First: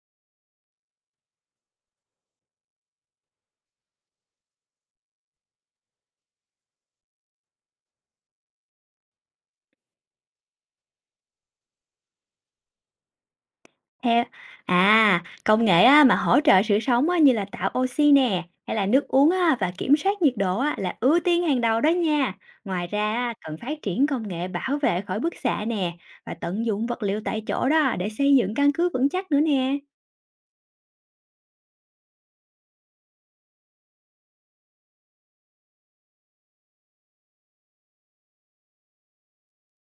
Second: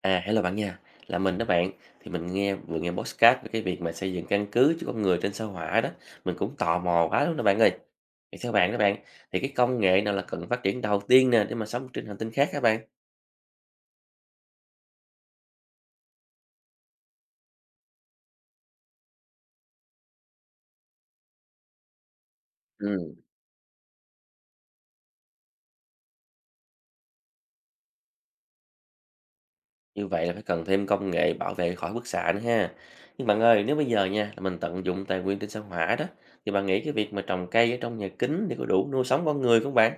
À, hello bạn nha, là mình đó bạn. Thì mình vừa nghe podcast về cái việc mà xây dựng căn cứ cho con người trên sao Hỏa đó, mình cũng tò mò quá luôn đó bạn ơi. Thì theo bạn đó bạn, thì cái công nghệ nào là cần phát triển đầu tiên nè để mà sống trên hành tinh khác các bạn? Theo à, công nghệ á, mà hỗ trợ sự sống á, như là tạo oxy nè, hay là nước uống á, và kiểm soát nhiệt độ á, là ưu tiên hàng đầu đó nha. Ngoài Ừ. ra, á, cần phát triển công nghệ bảo vệ khỏi bức xạ nè, và tận dụng vật liệu tại chỗ đó để xây dựng căn cứ vững chắc nữa nè. Như vậy là phải cần thêm công nghệ bảo vệ khỏi bức xạ nữa ha. Nhưng bạn ơi, nếu bây giờ nha, là mình tận dụng tài nguyên trên sao Hỏa đó, thì bạn nghĩ cái việc mà trồng cây ở trong nhà kính thì có đủ nuôi sống con người không bạn?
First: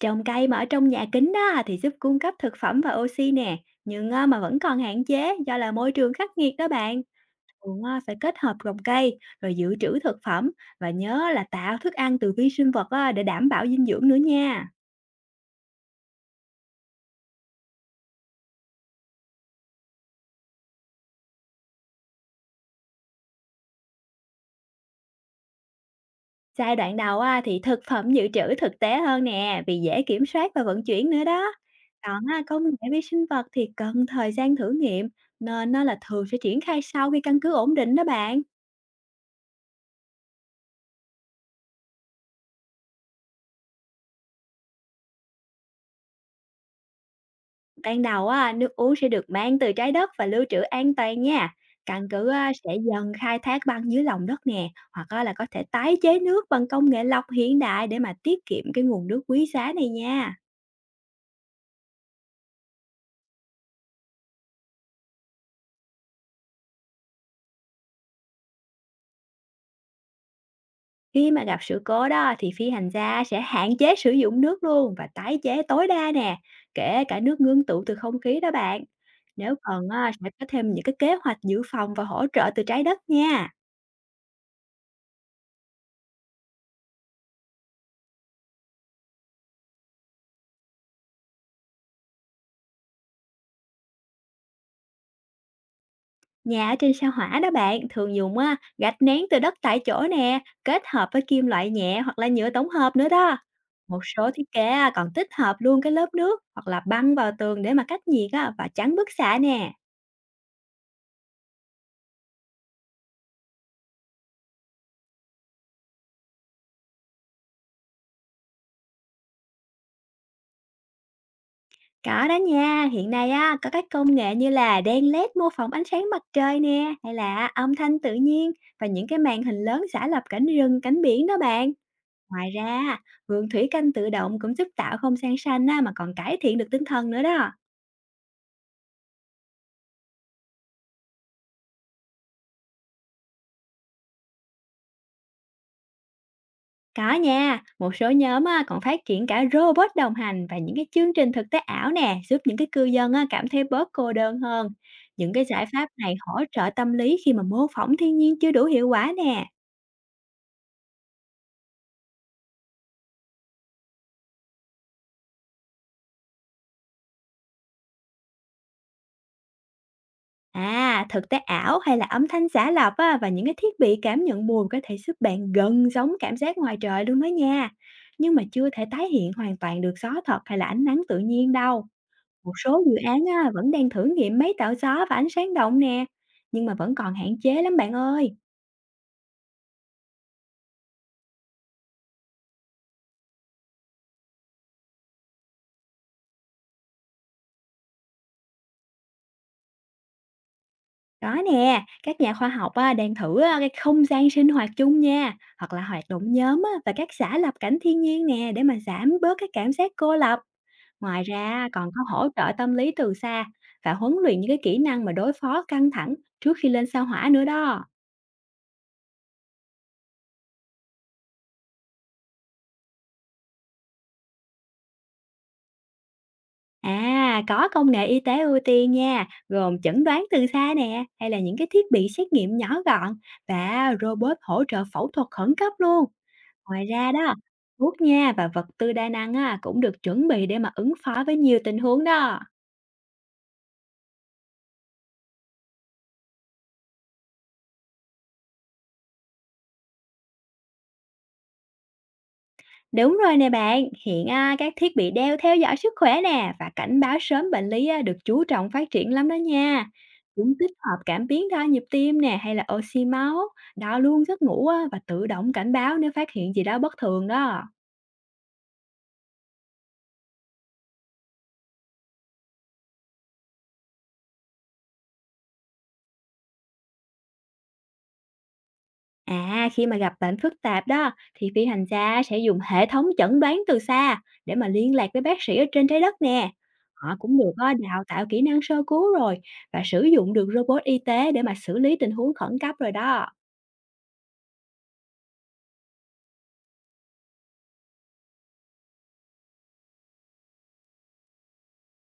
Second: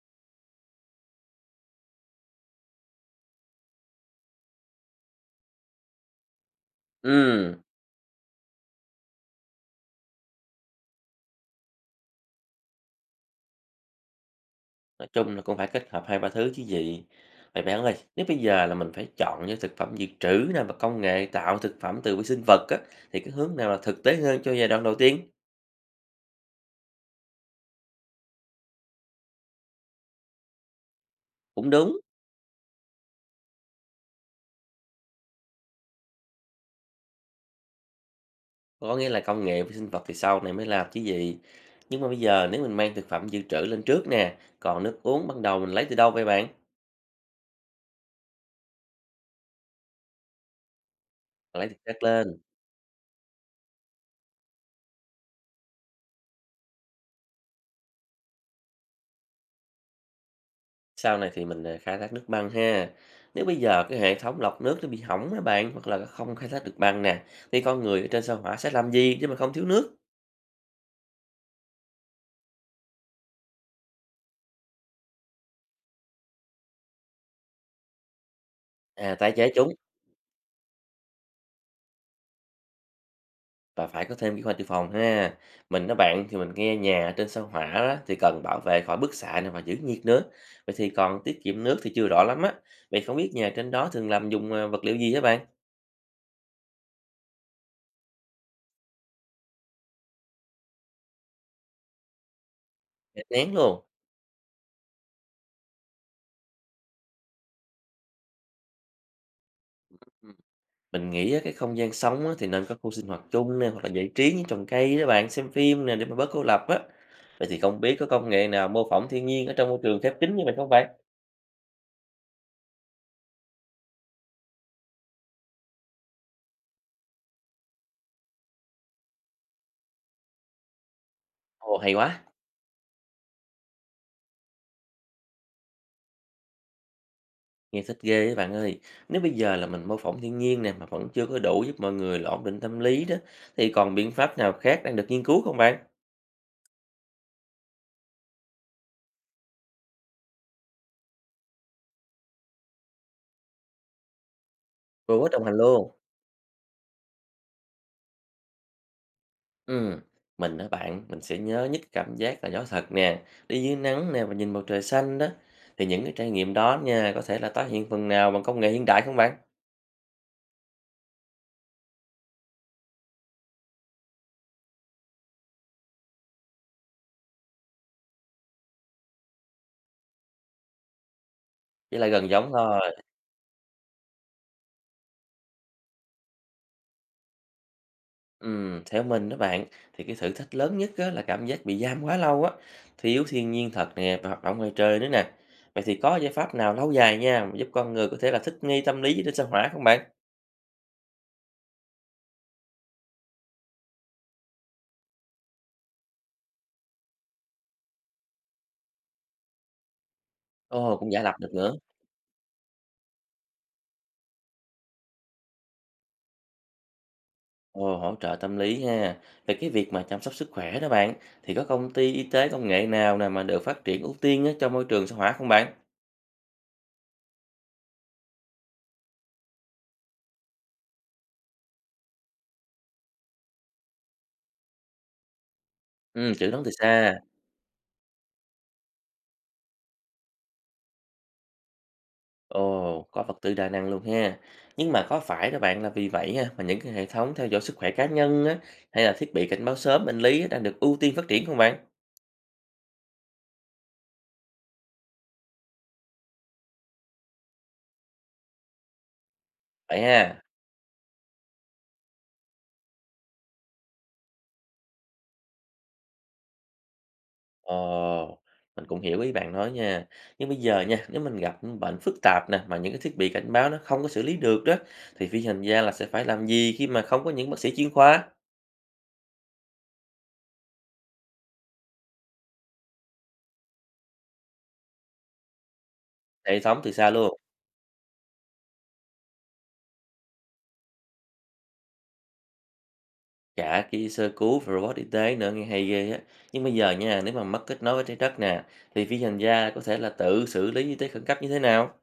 Trồng cây mà ở trong nhà kính đó thì giúp cung cấp thực phẩm và oxy nè, nhưng á, mà vẫn còn hạn chế do là môi trường khắc nghiệt đó bạn. Ừ. Cũng, phải kết hợp trồng cây, rồi dự trữ thực phẩm và nhớ là tạo thức ăn từ vi sinh vật á, để đảm bảo dinh dưỡng nữa nha. Nói chung là cũng phải kết hợp hai ba thứ chứ gì. Vậy bạn ơi, nếu bây giờ là mình phải chọn giữa thực phẩm dự trữ nè và công nghệ tạo thực phẩm từ vi sinh vật á, thì cái hướng nào là thực tế hơn cho giai đoạn đầu tiên? Giai đoạn đầu á, thì thực phẩm dự trữ thực tế hơn nè, vì dễ kiểm soát và vận chuyển nữa đó. Cũng đúng, Còn á, công nghệ vi sinh vật thì cần thời gian thử nghiệm, nên nó là thường sẽ triển khai sau khi căn cứ ổn định đó bạn. có nghĩa là công nghệ vi sinh vật thì sau này mới làm chứ gì. Nhưng mà bây giờ nếu mình mang thực phẩm dự trữ lên trước nè, còn nước uống ban đầu mình lấy từ đâu vậy bạn? Ban đầu á, nước uống sẽ được mang từ trái đất và lưu trữ an toàn nha. Lấy từ cát Căn cứ lên, á, sẽ dần khai thác băng dưới lòng đất nè, hoặc á, là có thể tái chế nước bằng công nghệ lọc hiện đại để mà tiết kiệm cái nguồn nước quý giá này nha. sau này thì mình khai thác nước băng ha. Nếu bây giờ cái hệ thống lọc nước nó bị hỏng á bạn, hoặc là không khai thác được băng nè, thì con người ở trên sao Hỏa sẽ làm gì để mà không thiếu nước? Khi mà gặp sự cố đó thì phi hành gia sẽ hạn chế sử dụng nước luôn và tái chế tối đa nè, kể cả nước ngưng tụ từ không khí đó bạn. À, tái chế Nếu chúng cần á, sẽ có thêm những cái kế hoạch dự phòng và hỗ trợ từ trái đất nha. và phải có thêm cái khoa dự phòng ha. Mình nói bạn thì mình nghe nhà ở trên sao hỏa đó, thì cần bảo vệ khỏi bức xạ này và giữ nhiệt nữa. Vậy thì còn tiết kiệm nước thì chưa rõ lắm á. Vậy không biết nhà trên đó thường làm dùng vật liệu gì hả bạn? Nhà ở trên sao Hỏa đó bạn, thường dùng á, gạch nén từ đất tại chỗ nè, kết hợp với kim loại nhẹ hoặc là nhựa tổng hợp nữa Gạch đó. nén luôn. Một số thiết kế á, còn tích hợp luôn cái lớp nước hoặc là băng vào tường để mà cách nhiệt á, và chắn bức xạ nè. Ừ. Mình nghĩ á, cái không gian sống á, thì nên có khu sinh hoạt chung nè hoặc là giải trí như trồng cây đó bạn, xem phim nè để mà bớt cô lập á. Vậy thì không biết có công nghệ nào mô phỏng thiên nhiên ở trong môi trường khép kín như vậy không bạn? Có đó nha, hiện nay á, có các công nghệ như là đèn LED mô phỏng ánh sáng mặt trời nè, hay là âm thanh tự nhiên và những cái màn hình lớn giả lập cảnh rừng, cảnh biển đó bạn. Ồ hay quá. Ngoài ra, vườn thủy canh tự động cũng giúp tạo không gian xanh á, mà còn cải thiện được tinh thần nữa đó. Nghe thích ghê ấy bạn ơi. Nếu bây giờ là mình mô phỏng thiên nhiên nè mà vẫn chưa có đủ giúp mọi người là ổn định tâm lý đó thì còn biện pháp nào khác đang được nghiên cứu không bạn? Có nha, một số nhóm á, còn phát triển cả robot đồng hành và những cái chương trình thực tế ảo nè, giúp những cái cư dân á, cảm thấy bớt cô đơn hơn. Vừa mới Những đồng cái hành giải pháp luôn. này hỗ trợ tâm lý khi mà mô phỏng thiên nhiên chưa đủ hiệu quả nè. Ừ. Mình đó bạn, mình sẽ nhớ nhất cảm giác là gió thật nè, đi dưới nắng nè và nhìn bầu trời xanh đó. Thì những cái trải nghiệm đó nha, có thể là tái hiện phần nào bằng công nghệ hiện đại không bạn? À, thực tế ảo hay là âm thanh giả lập á, và những cái thiết bị cảm nhận buồn có thể giúp bạn gần giống cảm giác ngoài trời luôn đó nha. Nhưng mà chưa thể tái hiện hoàn toàn được gió thật hay là ánh nắng tự nhiên đâu. Chỉ là gần giống Một số thôi. dự án á, vẫn đang thử nghiệm máy tạo gió và ánh sáng động nè, nhưng mà vẫn còn hạn chế lắm bạn ơi. Theo mình đó bạn, thì cái thử thách lớn nhất á, là cảm giác bị giam quá lâu á, thiếu thiên nhiên thật nè và hoạt động ngoài trời nữa nè. Vậy thì có giải pháp nào lâu dài nha, mà giúp con người có thể là thích nghi tâm lý với trên sao Hỏa không bạn? Đó nè, các nhà khoa học á, đang thử á, cái không gian sinh hoạt chung nha, hoặc là hoạt động nhóm á, và các xã lập cảnh thiên nhiên nè để mà giảm bớt cái cảm giác cô lập. Ồ, cũng giả Ngoài lập được ra nữa. còn có hỗ trợ tâm lý từ xa và huấn luyện những cái kỹ năng mà đối phó căng thẳng trước khi lên sao Hỏa nữa đó. Ồ, hỗ trợ tâm lý ha. Về cái việc mà chăm sóc sức khỏe đó bạn, thì có công ty y tế công nghệ nào nè mà được phát triển ưu tiên á, cho môi trường sao Hỏa không bạn? À, có công nghệ y tế ưu tiên nha, gồm chẩn đoán từ xa nè, hay là những cái thiết bị xét nghiệm nhỏ gọn và robot hỗ trợ phẫu thuật khẩn cấp luôn. Ừ, chữ đón từ Ngoài ra xa. đó, thuốc nha và vật tư đa năng á, cũng được chuẩn bị để mà ứng phó với nhiều tình huống đó. Ồ, có vật tư đa năng luôn ha. Nhưng mà có phải các bạn là vì vậy ha, mà những cái hệ thống theo dõi sức khỏe cá nhân á, hay là thiết bị cảnh báo sớm bệnh lý á, đang được ưu tiên phát triển không bạn? Đúng rồi nè bạn, hiện à, các thiết bị đeo theo dõi sức khỏe nè và cảnh báo sớm bệnh lý à, được chú trọng phát triển lắm đó nha. Vậy ha. Chúng tích hợp cảm biến đo nhịp tim nè hay là oxy máu, đo luôn giấc ngủ á, và tự động cảnh báo nếu phát hiện gì đó bất thường đó. Ồ, mình cũng hiểu ý bạn nói nha. Nhưng bây giờ nha, nếu mình gặp những bệnh phức tạp nè, mà những cái thiết bị cảnh báo nó không có xử lý được đó, thì phi hành gia là sẽ phải làm gì khi mà không có những bác sĩ chuyên khoa, À, khi mà gặp bệnh phức tạp đó thì phi hành gia sẽ dùng hệ thống chẩn đoán từ xa để mà liên lạc với bác sĩ ở trên trái đất nè. hệ thống từ xa Họ cũng luôn? được à, đào tạo kỹ năng sơ cứu rồi và sử dụng được robot y tế để mà xử lý tình huống khẩn cấp rồi đó. Cả kia sơ cứu và robot y tế nữa nghe hay ghê á. Nhưng bây giờ nha, nếu mà mất kết nối với trái đất nè, thì phi hành gia có thể là tự xử lý y tế khẩn cấp như thế nào?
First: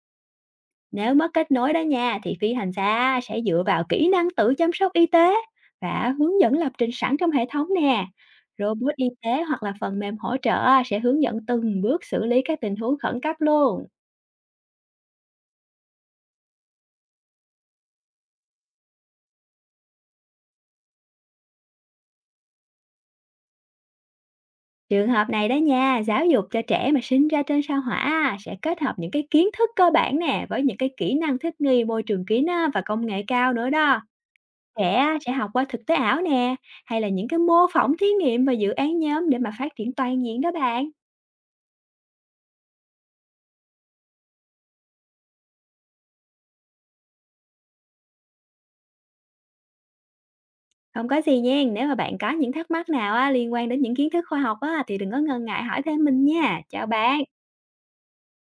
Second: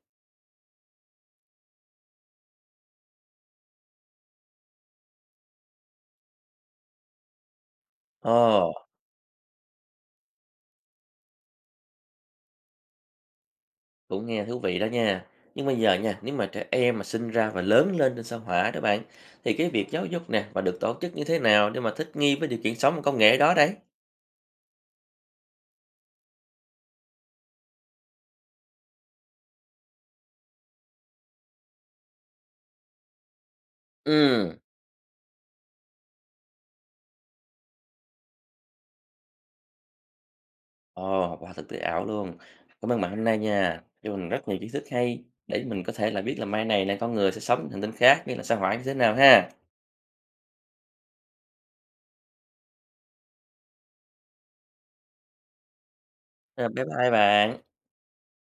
Nếu mất kết nối đó nha, thì phi hành gia sẽ dựa vào kỹ năng tự chăm sóc y tế và hướng dẫn lập trình sẵn trong hệ thống nè. Ồ, Robot y tế hoặc là phần mềm hỗ trợ sẽ hướng dẫn từng bước xử lý các tình huống khẩn cấp luôn. cũng nghe thú vị đó nha. Nhưng bây giờ nha, nếu mà trẻ em mà sinh ra và lớn lên trên sao Hỏa đó bạn, thì cái việc giáo dục nè và được tổ chức như thế nào để mà thích nghi với điều kiện sống và công nghệ đó đấy? Trường hợp này đó nha, giáo dục cho trẻ mà sinh ra trên sao Hỏa sẽ kết hợp những cái kiến thức cơ bản nè với những cái kỹ năng thích nghi môi trường kín á, và công nghệ cao nữa đó. Ừ, Trẻ sẽ học qua thực tế ảo nè, hay là những cái mô phỏng thí nghiệm và dự án nhóm để mà phát triển toàn diện đó bạn. ồ, qua thực tế ảo luôn. Cảm ơn bạn hôm nay nha, cho mình rất nhiều kiến thức hay để mình có thể là biết là mai này là con người sẽ sống trên hành tinh khác như là sao Hỏa như thế nào ha. Không có gì nha. Nếu mà bạn có những thắc mắc nào á, liên quan đến những kiến thức khoa học á, thì đừng có ngần ngại hỏi thêm mình nha. À, bye Chào bye bạn. bạn.